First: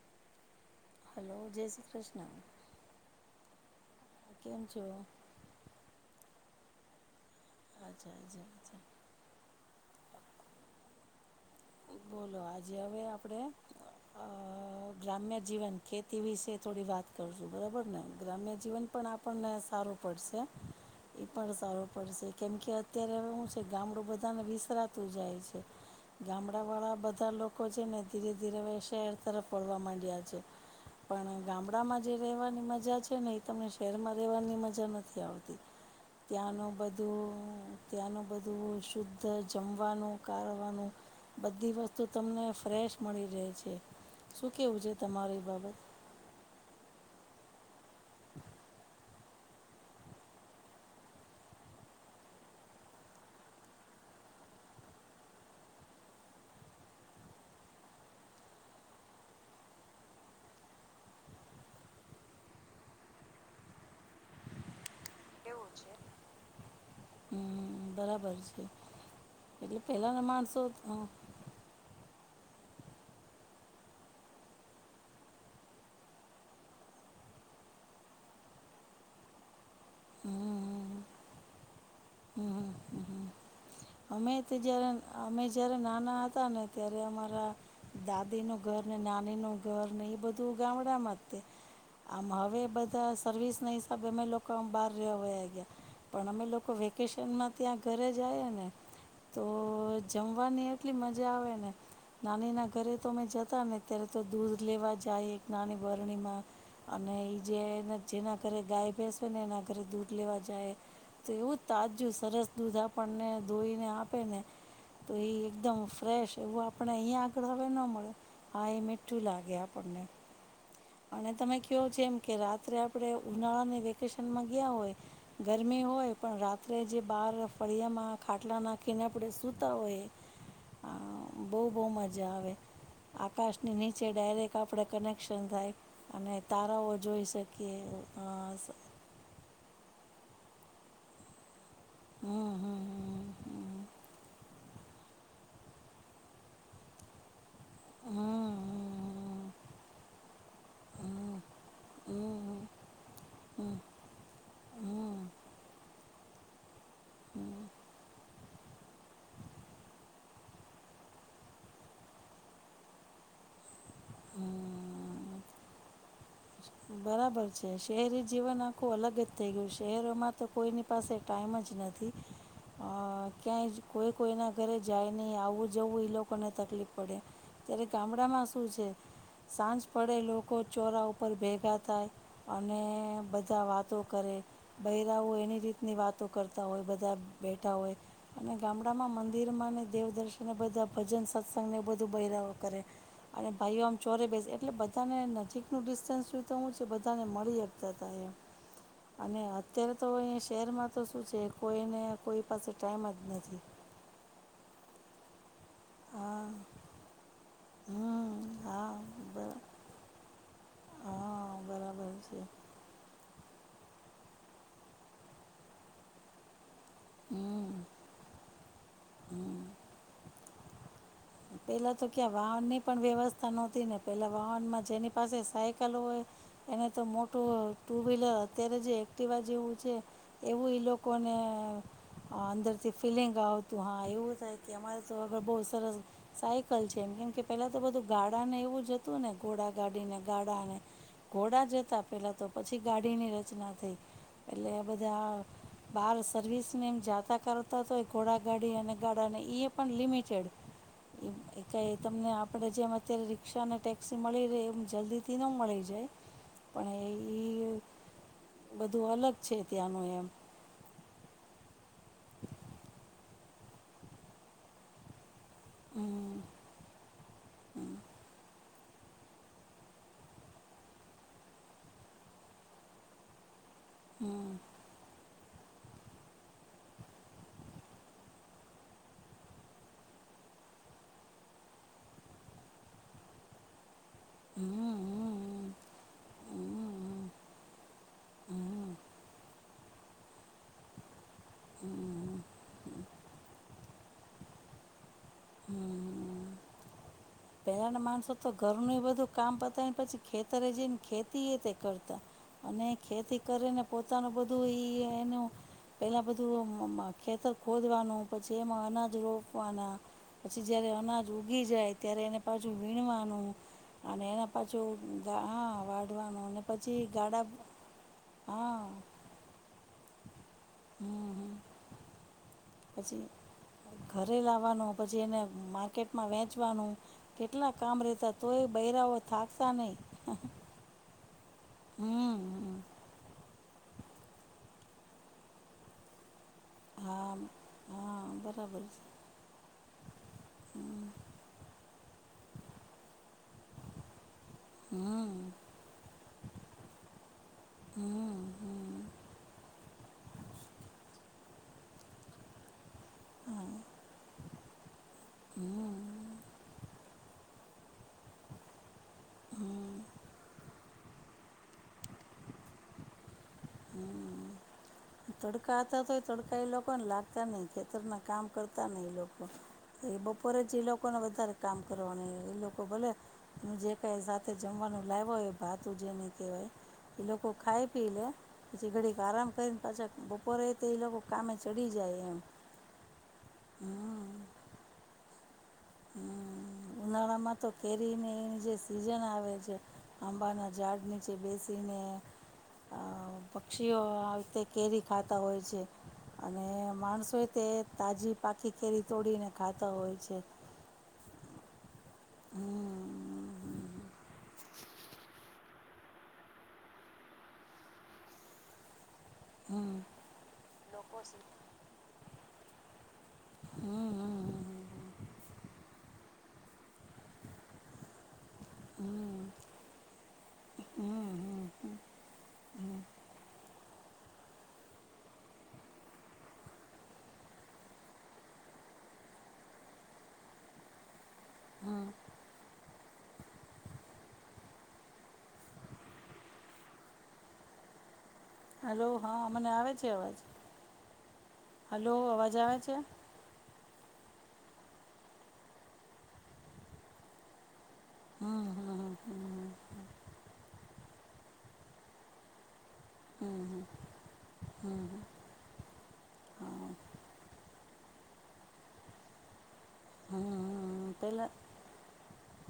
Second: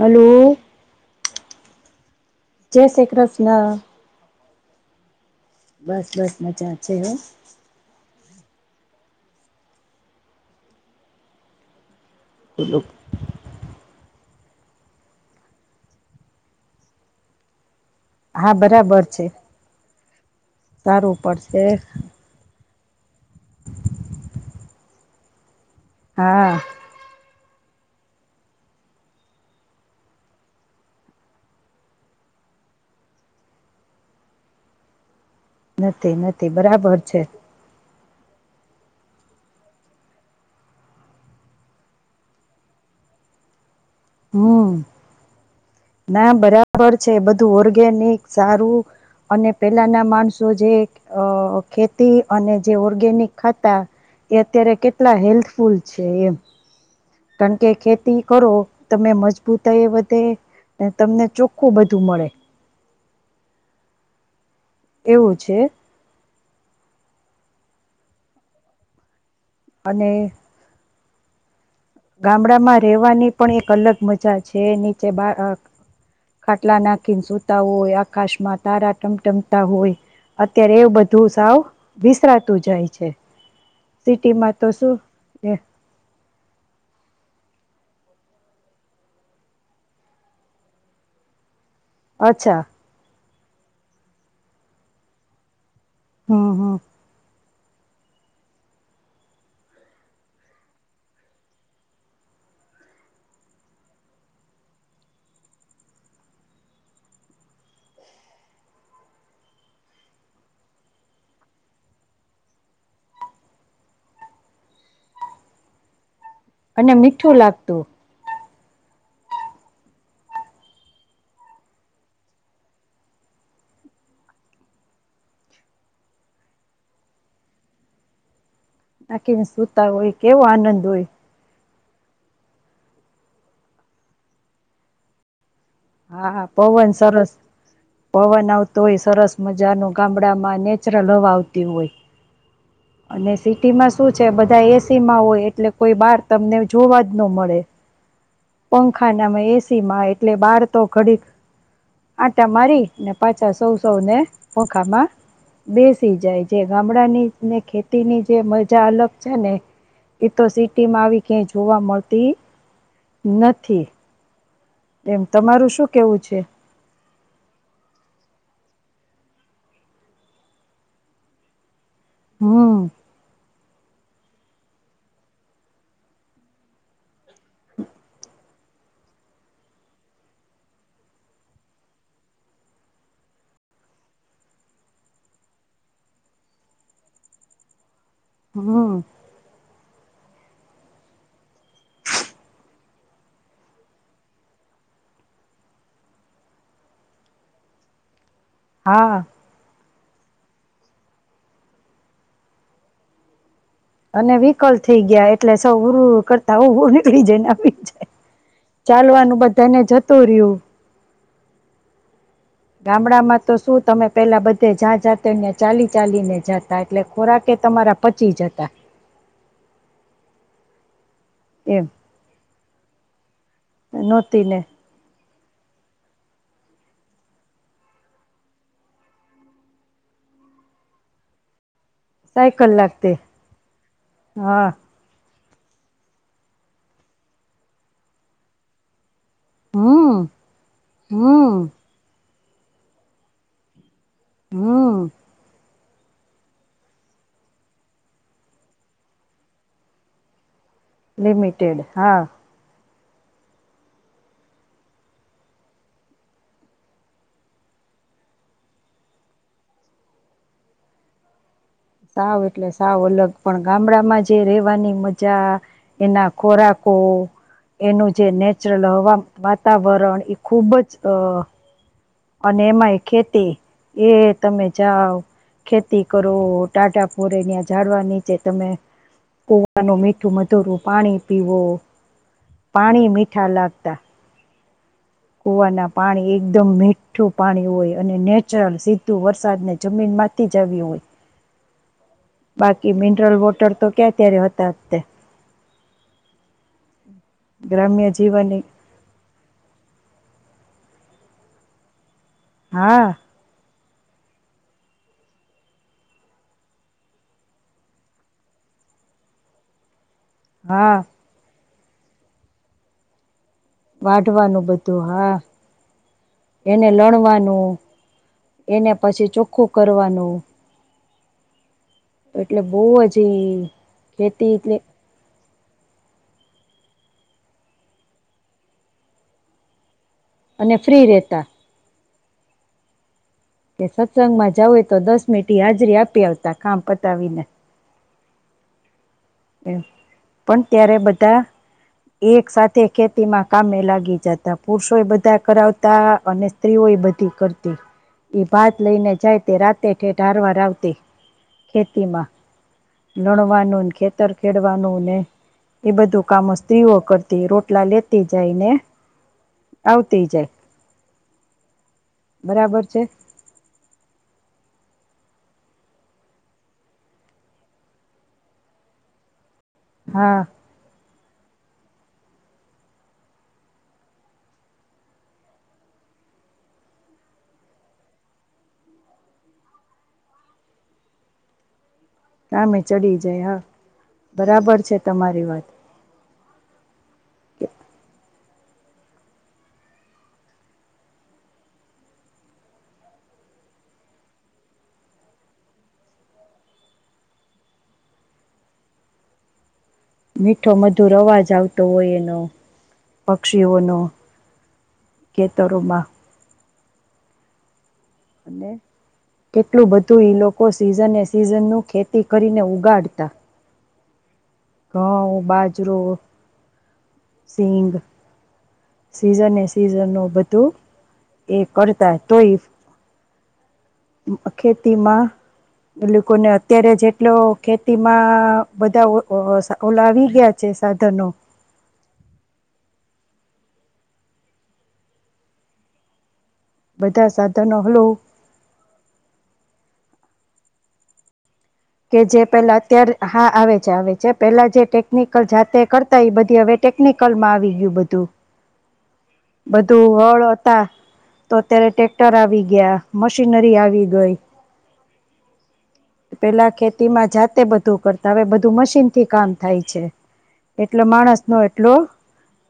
Hello જય શ્રી ક્રૃષ્ન. ના કેમ છો? બસ-બસ મજા છે હો. આચ્છા-આચ્છા. બોલો આજે હવે આપડે અહ ગ્રામ્ય જીવન ખેતી વિશે થોડી વાત કરશું, બરબર ને. ગ્રામ્ય હા જીવન બરાબર પણ છે આપણને સારું પડશે. સારું એ પણ પડશે સારું પડશે કેમ કે અત્યારે હવે હું છે ગામડું બધાને વિસરાતું જાય છે. હા ગામડા વાળા બધા લોક લોકો છે ને ધીરે ધીરે હવે શહેર તરફ વળવા માંડ્યા છે. પણ ગામડામાં જે રહેવાની મજા છે ને એ તમને શહેરમાં રહેવાની મજા નથી આવે. નથી-નથી બરાબર છે. ત્યાંનું બધું શુદ્ધ જમવાનું કારવાનું બધી વસ્તુ તમને ફ્રેશ મળી રહે છે. શું હમ કેવું છે તમારી એ બાબત? ના બરાબર છે. બધું ઓર્ગેનિક સારું અને પેલાના માણસો જે અહ ખેતી અને જે ઓર્ગેનિક ખાતા એ અત્યારે કેટલા હેલ્થફુલ છે એમ. કારણ કે ખેતી કરો તમે મજબૂતાઈ એ વધે ને તમને ચોખ્ખું બધું મળે. એવું છે. હમ બરાબર છે. એટલે અને પેલાના માણસો અહ ગામડામાં રહેવાની પણ એક અલગ મજા છે. નીચે બા અહ ખાટલા નાખીને સૂતા હોય, આકાશમાં તારા ટમટમતા હોય, અત્યારે એવું હમ બધું સાવ હમ વિસરાતું જાય હમ છે. હમ. અમે સિટીમાં તે તો જયારે શું અમે એ જયારે નાના હ તા ને ત્યારે અમારા દાદી નું ઘર ને નાની નું ઘર ને ઈ બધું ગામડામાં તે આમ અચ્છા હવે બધા સર્વિસ ના હિસાબે અમે લોકો આમ બહાર રહેવા વયા ગયા. પણ અમે હમ લોકો હમ વેકેશનમાં ત્યાં ઘરે જાય અને તો જમવાની એટલી મજા આવે ને, નાની ના ઘરે તો અમે જતા ને ત્યારે તો દૂધ લેવા જાય એક નાની બરણીમાં, અને ઈ જે જેના ઘરે ગાય ભેંસ હોય ને એના ઘરે દૂધ લેવા જાય તો એવું તાજું સરસ દૂધ આપણને દોહીને આપે ને તો એ એકદમ ફ્રેશ એવું આપણે અને અહીંયા મીઠું આગળ હવે ન લાગતું મળે. હા એ મીઠું લાગે આપણને. અને તમે કયો જેમ કે રાત્રે આપણે ઉનાળાની વેકેશનમાં ગયા હોય ગરમી હોય પણ રાત્રે જે બાર ફળિયામાં ખાટલા નાખ નાખીને સુતા હોય કેવો આનંદ હોય. બહુ-બહુ મજા આવે. આકાશની નીચે ડાયરેક આપણે કનેક્શન થાય. અને હા પવન તારાઓ જોઈ સરસ શકીએ અ, પવન સ- આવતો હોય સરસ મજા નું કામ [unintelligible] માં નેચરલ હવા આવ તી હોય, હમ હમ અને હમ સિટીમાં શું છે બધા એસ સી માં હોય એટલે કોઈ બાર તમને જોવા જ ન મળે. હમ પંખા ના માં ને એસી માં એટલે બાર તો ઘડીક હમ હમ આટા મારી ને પાછા હમ હમ હમ હમ હમ સૌ સૌને ખોખામાં બેસ સી જાય જેમ. ગામડા ની હમ ને હમ ખેતીની જે મજા અલગ છે ને એતો સિટી માં આવી ક્યાય જોવા મળતી નથી. એમ. હમ તારું શું કેવું છે? બરાબર છે. શહેરી જીવન આખું અલગ જ થઈ ગયું. શહેરોમાં તો કોઈની પાસે ટાઈમ જ નથ થી હમ અહ ક્યાંય જ કોઈ કોઈના ઘરે જાય નહીં, આવવું જવું એ લોકોને તકલીફ પડે, ત્યારે ગામડામાં શું છે સાંજ પડે લોકો ચોરા ઉપ પર ભેગા થાય અને બધા વાતો કરે બૈરાઓ એની રીતની વાતો કરતા હોય બધા બેઠા હોય. અને હમ ગામડામાં મંદિર માંને દેવદર્શનને બધા ભજન સત્સંગને એ બધું બૈરાવો કરે અને ભાઈઓ આમ ચોરે બેસે એટલે બધાને નજીકનું [unintelligible] [unintelligible] છે બધાને મળીતા હકતા એમ હા અને અત્યારે તો અહીંયા શહેરમાં તો શું છે કોઈને કોઈ પાસે ટાઈમ જ નથી. અને વિકલ થઈ ગયા એટલે સૌ [unintelligible] હા કરતા [unintelligible] નીકળી જાય [unintelligible] હમ હા ચાલવાનું બરા બધાને જતું રહ્યું. હા બરાબર છે. ગામડામાં તો શું તમે પેલા બધે જ્યાં જાતેં ચાલી ચાલીને જાતા- તા એટલે ખોરાક એય હમ તમારા પચી જતા. હમ એમ પેલા તો ક્યા વાહનને પણ વ્યવસ્થ થા નહોતી ને પેલા નહોતી ને વાહન માં જેની પાસે સાયકલ હોય એને તો મોટું ટુવ્હીલર અત્યારે જે એક્ટિવા જેવું છે એવું ઈ લોકોને અહ અંદર સાયકલ થી લાગતી ફિલિંગ આવતું હા એવું થાય હા કે અમારે તો પણ બહુ સરસ સાયકલ છે એમ કેમ કે પેલા તો બધું ગાડા ને એવું જ હ તું ને, ઘોડા ગાડીને હમ ગાડાને હમ ઘોડા જ હતા પેલા. તો પછી ગાડીની રચના થઈ. એટલે હમ બધા બહાર સર્વિસને એમ જાતા કરતા તોય ઘોડા ગાડી અને ગાડા ને ઈ એ પણ લિમિટેડ. લિમિટેડ કઈ હા તમને આપડે જેવા અત્યારે રીક્ષા અને ટેક્સી મળી રહે એમ જલ્દીથી ન મળી જાય, પણ એ ઇ બધું અલગ છે ત્યાંનું એમ સાવ એટલે સાવ અલગ પણ ગામડામાં જે રહેેવાની મજા એના હમ ખોરાકો, એનું જે નેટ જલ હવા વાતાવરણ એ ખૂબ જ અહ અને એમાંય ખેતી એય હમ તમે જાઓ ખેતી કરો, ટાઢાપોરે ન્યાં ઝાડવા નીચે તમે કુવાનું મીઠું મધુરું પાણી પીવો, પાણી મીઠા લાગતા હમ્મ. કુવાના પાણી એકદમ મીઠું પાણી હોય અને નેચરલ હમ સીધું વરસાદ ને જમીનમાંથી જ આવ્યું હોય. હમ્મ. બાકી મિનરલ વોટર તો ક્યાં ત્યારે હતા તે. હમ્મ. પહેલા ના ગ્રામ્ય માણસો તો જીવનની ઘર નુંય બધું કામ પતાય ને પછી ખેત તરે જે ખેતી એ તે કરતા અને હા, ખેતી કરીને પોતાનું બધું ઈ એનું પેલા [unintelligible] બધું ખેતર ખોદવાનું પછી એમાં અનાજ રોપવાના પછી જયારે હા. અનાજુ થી જાય ત્યારે એને પાછું વીણવાનું અને એના વાઢવાનું પાછું બધું હા, ગા વાઢવાનું અને એને પછી ગાડા લણવાનું, હા એને પછી ચોખ્ખું કરવાનું હમ્મ. બહુ [inaudible] જ પછી ઈ ઘરે ખેતી એટલે લાવવાનું પછી એને માર્કેટમાં વેંચ ચવાનું કેટલા કામ રેતા, તોય બૈરાઓ થાકતા નઈ. અને ફ્રી રહેતા. હમ કે સત્સંગમાં જાવુ હોય તો દસ મિનટ ઈ હાજરી આપી આવ કામ હા પતાવી ને હા બરાબર છે. એમ. પણ ત્યારે હમ બધા એક સાથે ખેતીમાં કામે લાગી જા તા પુરુષોય હમ બધા કરાવતા અને સ્ત્રીઓય બધી કરતી, હમ એ ભાત હમ લઈને જાય તે રાત ઠેઠ ઠેઠ ઢારવા રાખ દે, ખેતીમાં નણવા નૂ ને ખે તર ખેડવાનું ને એ હમ બધું કામો સ્ત્રીઓ કર તી રોટલા લેતી જાય ને આવતી જાય. બરાબર છે. હમ્મ. તડકા હતા તોય તડકા એ લોકોને લાગતા નઈ ખેતર ના કામ કરતા નને એ લોકો. એ હા બપરે જે લોકોક. લોકોને વધારે કામ કરવાનું એ લોકો ભલે જે કાંઈ સાથે જમવાનું લાવવાય એ ભાતું જેને કહેવાય એ લોકો ખાઈ પી લે પછી ઘડીક આરામ કરીને. પાછા બપોરે તો એ લોકો કામે ચડી જાય. એમ કામે ચડી જાય હમ બરાબર છે તમારે. ધન્યવાદ. ઉનાળામાં તો કેરીની એની જે સીઝન આવે છે આંબાના ઝાડ નીચે બેસીને પક્ષીઓ આ રીતે કેરી ખાતા હોય છે અને માણસોએ તે તાજી પાખી કેરી તોડીને ખાત. તવાય છે. મીઠો મધુર અવાજ આવતો હોય એ. હમ પક્ષીઓ ન. કે તરમા. અને. કેટલું હમ બધું ઈ લોકો સીઝન લોકો એ છે. સિઝન નું ખેતી. કરીને ઉગાડતા. હમ હમ ક ઈ બાજ અજરો સિંઘ. હમ સિઝને સિઝન ન બધું એ કરતા તોય. ખેતીમાં એ લોકોને અત્યારે જેટલો ખેતીમાં બધા ઓલા આવી ગયા છે સાધનો. હમ બધા સાધનો હલો. હલો હા મને આવે છે અવાજ. હલો કે જે અવાજ પેલા આવે છે અત્ય્યારે હા આવે છે આવે છે. જે પેલા જે ટેકનિકલ જાતે કરતા એ બધી હવે ટેકનિકલમાં આવી ગયું બધું. હમ હમ હમ હમ [inaudible] બધું હળ હતા. તો અત્યારે ટેક્ટર આવી ગયા. મશીનરી હમ આવી ગઈ. હમ હમ પેલા હા ખેતી માં જાતે બધું કરતા હ બધું મશીન થી કામ થાય છે. એટલે હમ માણસ પેલા નો એટલો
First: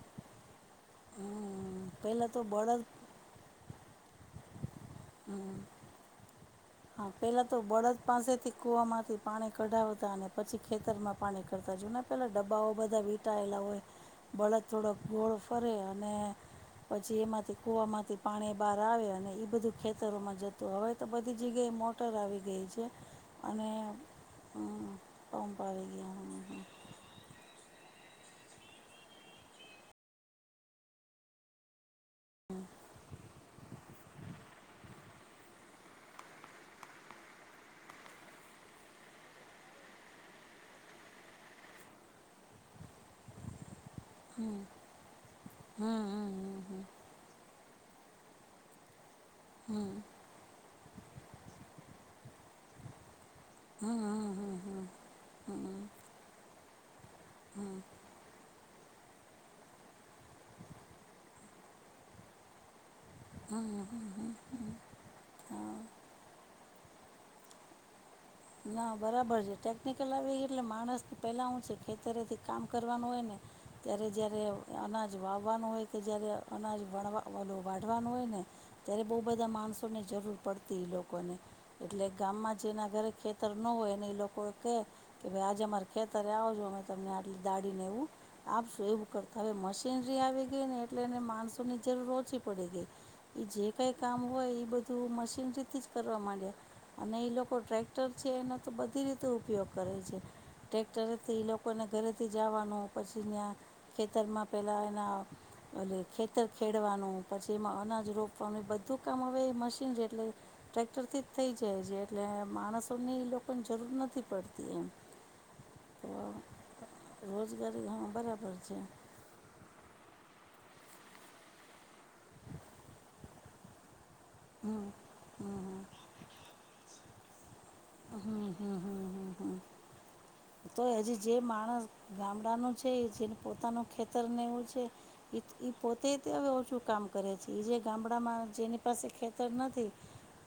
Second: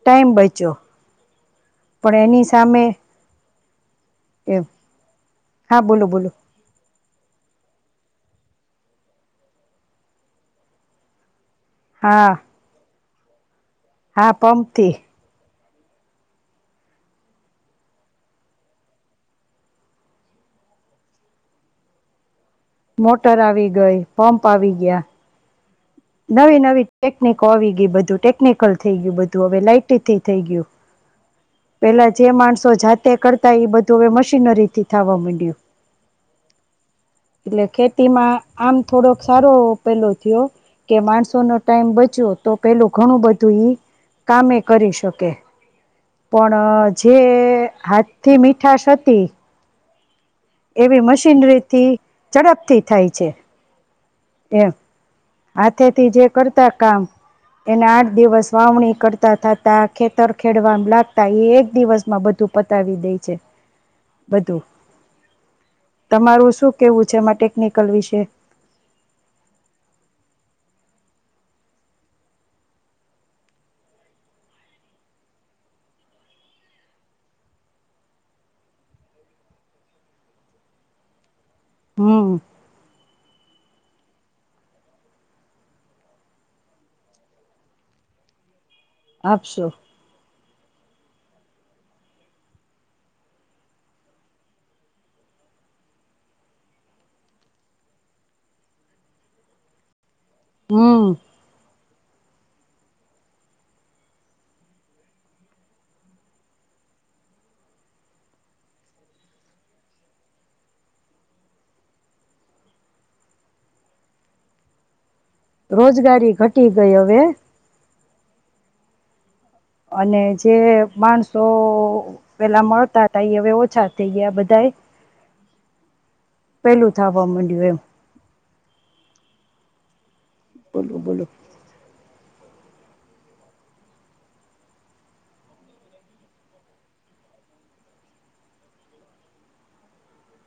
ટાઈમ બયચો. હમ પણ પેલા તો એની સામે બળદ એમ હમ હા, બોલો બોલો. પેલા તો બળદ પાસેથી કૂવામાંથી પાણી કઢાવતા અને પછી ખેતરમાં પાણી જોને પેલા હા ડબ્બાઓ બધા વી સાઇલા હોય. હા બળા પંપથી થોડા ગોળ કરે અને પછી એમાંથી કૂવામાંથી પાણી બહાર આવે અને એ બધું ખેતરોમાં જતું હવે તો બધી જગ્યા મોટર આવી. મોટર આવી અને ગઈ. પંપ આવી હમ ગયા. પંપ આવી ગયા નવી નવી ટેક્નિક આવી ગઈ. બધું ટેક્નિકલ થઈ ગયું. બધું હવે લાઇટથી થઈ ગયું. પેલા જે માણસો જાતે કરતા એ બધું હવે મશીનરી થી થવા માંડ્યું. એટલે ખેતીમાં આમ થોડોક સારો પેલો થયો. કે માણસો નો ટાઈમ બચ્યો તો પેલું ઘણું બધું ઈ. કામે કરી શકે, હમ હમ હમ પણ જે હાથ થી મીઠાશ હતી. એવી મશીનરીથી ઝડપથી થાય છે. હમ હમ હમ હમ હમ એમ. હમ હમ હમ હાથેથી જે કરતા કામ એના આઠ દિવસ વાવણી કરતા થાતા, ખેતર ખેડવા લાગતા, એ એક દિવસ માં બધું પતાવી દેય. બધું તમારું શું કે કેવું છે એમાં ટેકનિકલ વિશે? ના બરાબર છે. ટેક્નિકલ આવે એટલે માણસ પહેલા હું છે ખેતરેથી કામ કરવાનું હોય ને ત્યારે જ્યારે અનાજ વાવવાનું હોય કે જયારે અનાજ વણ ઓલું વાઢવાનું હોય ને ત્યારે બહુ બધા માણસોની જરૂર પડતી લોકોને. એટલે હમ ગામમાં જે ના ઘરે ખેતર ન હોય એને ઈ લોકો એ કહે કે ભાઈ આજે અમારે ખેતરે આવજો અમે તમને આટલી દાળીને એવું આપશું. એવું કરતા આપશો મશીનરી આવી ને એટલે એને માણસોની જરૂર ઓછી પડે ગઈ, એ જે કઈ કામ હોય ઈ બધું મશીનરીથી જ કરવા માંડ્યા અને ઈ લોકો ટ્રેક ટ્રેક્ટર છે. એનો તો બધી રીતે ઉપયોગ કરે છે. હમ ટ્રેક્ટર તે લોકો લોકોને ઘરેથી જવાનું પછી ત્યાં ખેતરમાં પહેલાં એના ખેતર ખેડવાનું પછી એમાં અનાજ રોપવાનું એ બધું કામ હવે એ મશીન છે. એટલે ટ્રેક્ટરથી જ થઈ જાય છેહ એટલે માણસ તેને લોકોને જરૂર નથી પડતી એમ. તો રોજગારી ઘટી ગઈ હવે. રોજગારી હા બરાબર છે. અને જે માણસો પહેલાં મળતા હતા. એ હવે ઓછા થેય ગયા બધાાયે હમ હમ થાવા મંડીયુ એમ. હમ હમ હમ હ હ. તો બોલો બોલો હજી જે માણસ ગામડાનું છે એ જેને પોતાનું ખેતરને એવું છે એ એ પોતે તે હવે ઓછું કામ કરે છે એ જે ગામડામાં જેની પાસે ખેતર નથી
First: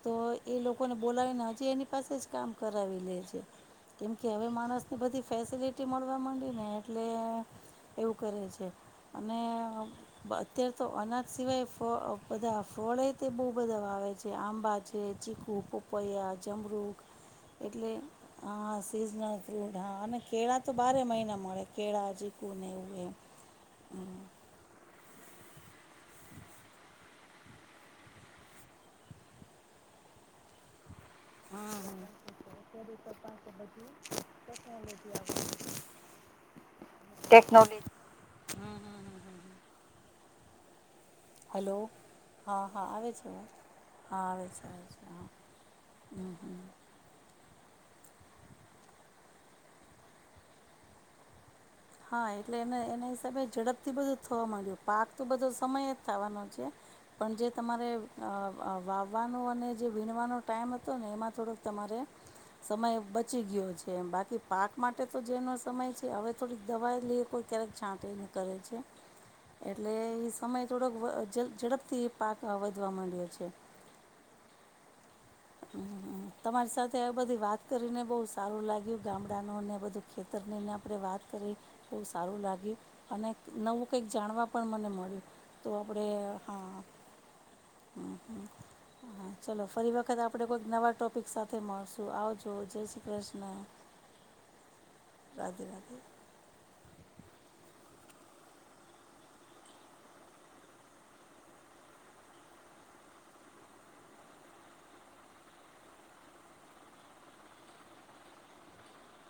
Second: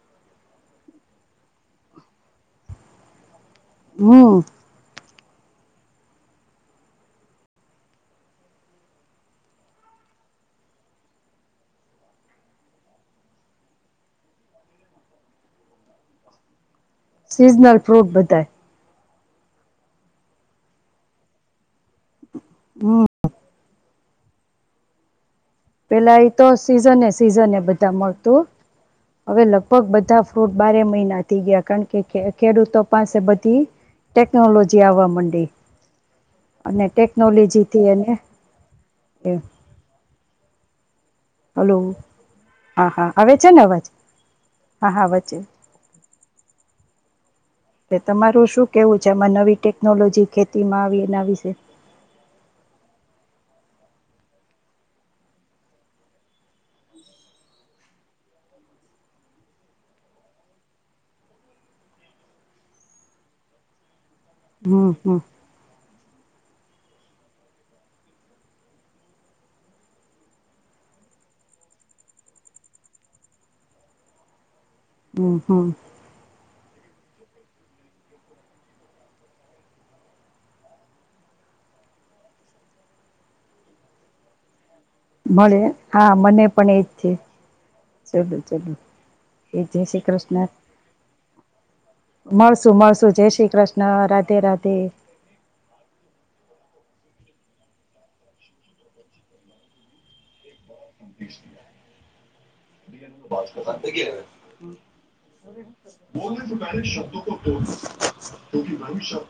તો એ લોકોને બોલાવીને હજી એની પાસે જ કામ કરાવી લે છે. કેમ કે હમ હવે માણસ બધી ફેસિલિટી મળવા માંડી ને એટલે એવું કરે છે અને અત્યારે તો અનાજ સિવાય ફ બધા ફળે તે બહુ બધા વાવે છે આંબા છે ચીખુ પપૈયા જમરૂ સિઝનલ ફૂટ બધા સ્રીઝના ફ્રૂટ હા અને કેળા તો બારે મહિના મળે. કેા અજી કોનેને ઉ હમ પેલા એ તો સિઝન સિઝન એ બધા મળતું હવે લગભગ બધા ફ્રૂટ બારે મહિના. નથી ગયા કાણ કે ખે ખેડૂતો પાસે બધી ટેકનોલોજી આવવા મંડી અને ટેકનોલોજી ટેકનોલેજીથી એને એ હલો, હાં, હાં હા આવે હા છે? ને અવાજ હાં આવે હા છે. હા વચ્ચે તે તમારું શું કેવું છે? આમાં નવી ટેકનોલોજી ખેતીમાં આવી એના વિશે. હા એટલે એને એના હિસાબે ઝડપથી બધું થવા માંય્ડુ, પાક તો બધો સમય જ થાવાનો છે, પણ જે તમારે અ અ વાવવાનો અને જે વીણવાનો ટાઈમ હતો ને એમાં થોડોક તમારે સમય બચી ગયો છે, બા કી પાક હમ માટે હમ તો જેનો સમય છે હવે થોડી દવા લઈ કોઈ ક્યારેક છાંટી ન કરે છે, એટલે એ સમય થોડોક વ ઝડપથી પાક વધવા માંડ્યો છે. હમ હમ તમારી સાથ થે બધી વાત કરીને બહુ સારું લાગ્યું, ગામડાનુંને બધું ખેતરનીને આપણે વાત કરી બહુ સારું લાગ્યું અને નવું કંઈક જાણવા પણ મને મળ્યું, મળે તો આપણે હા મને પણ હાં, એજ છે હાં, ચલું હં, ચલું હા એ ચલોો જય ફરી શ્રી વખત આપ કૃષ્ણ આપડે કોઈક નવા ટોપિક સાથે મળશું, આવજો મળશું જે શ્રી મળશું જય ક્રષ્ણ. કૃષ્ણ રાધે રાધે [unintelligible] બોલને તુ પહેલે શબ્દો બોલ [unintelligible]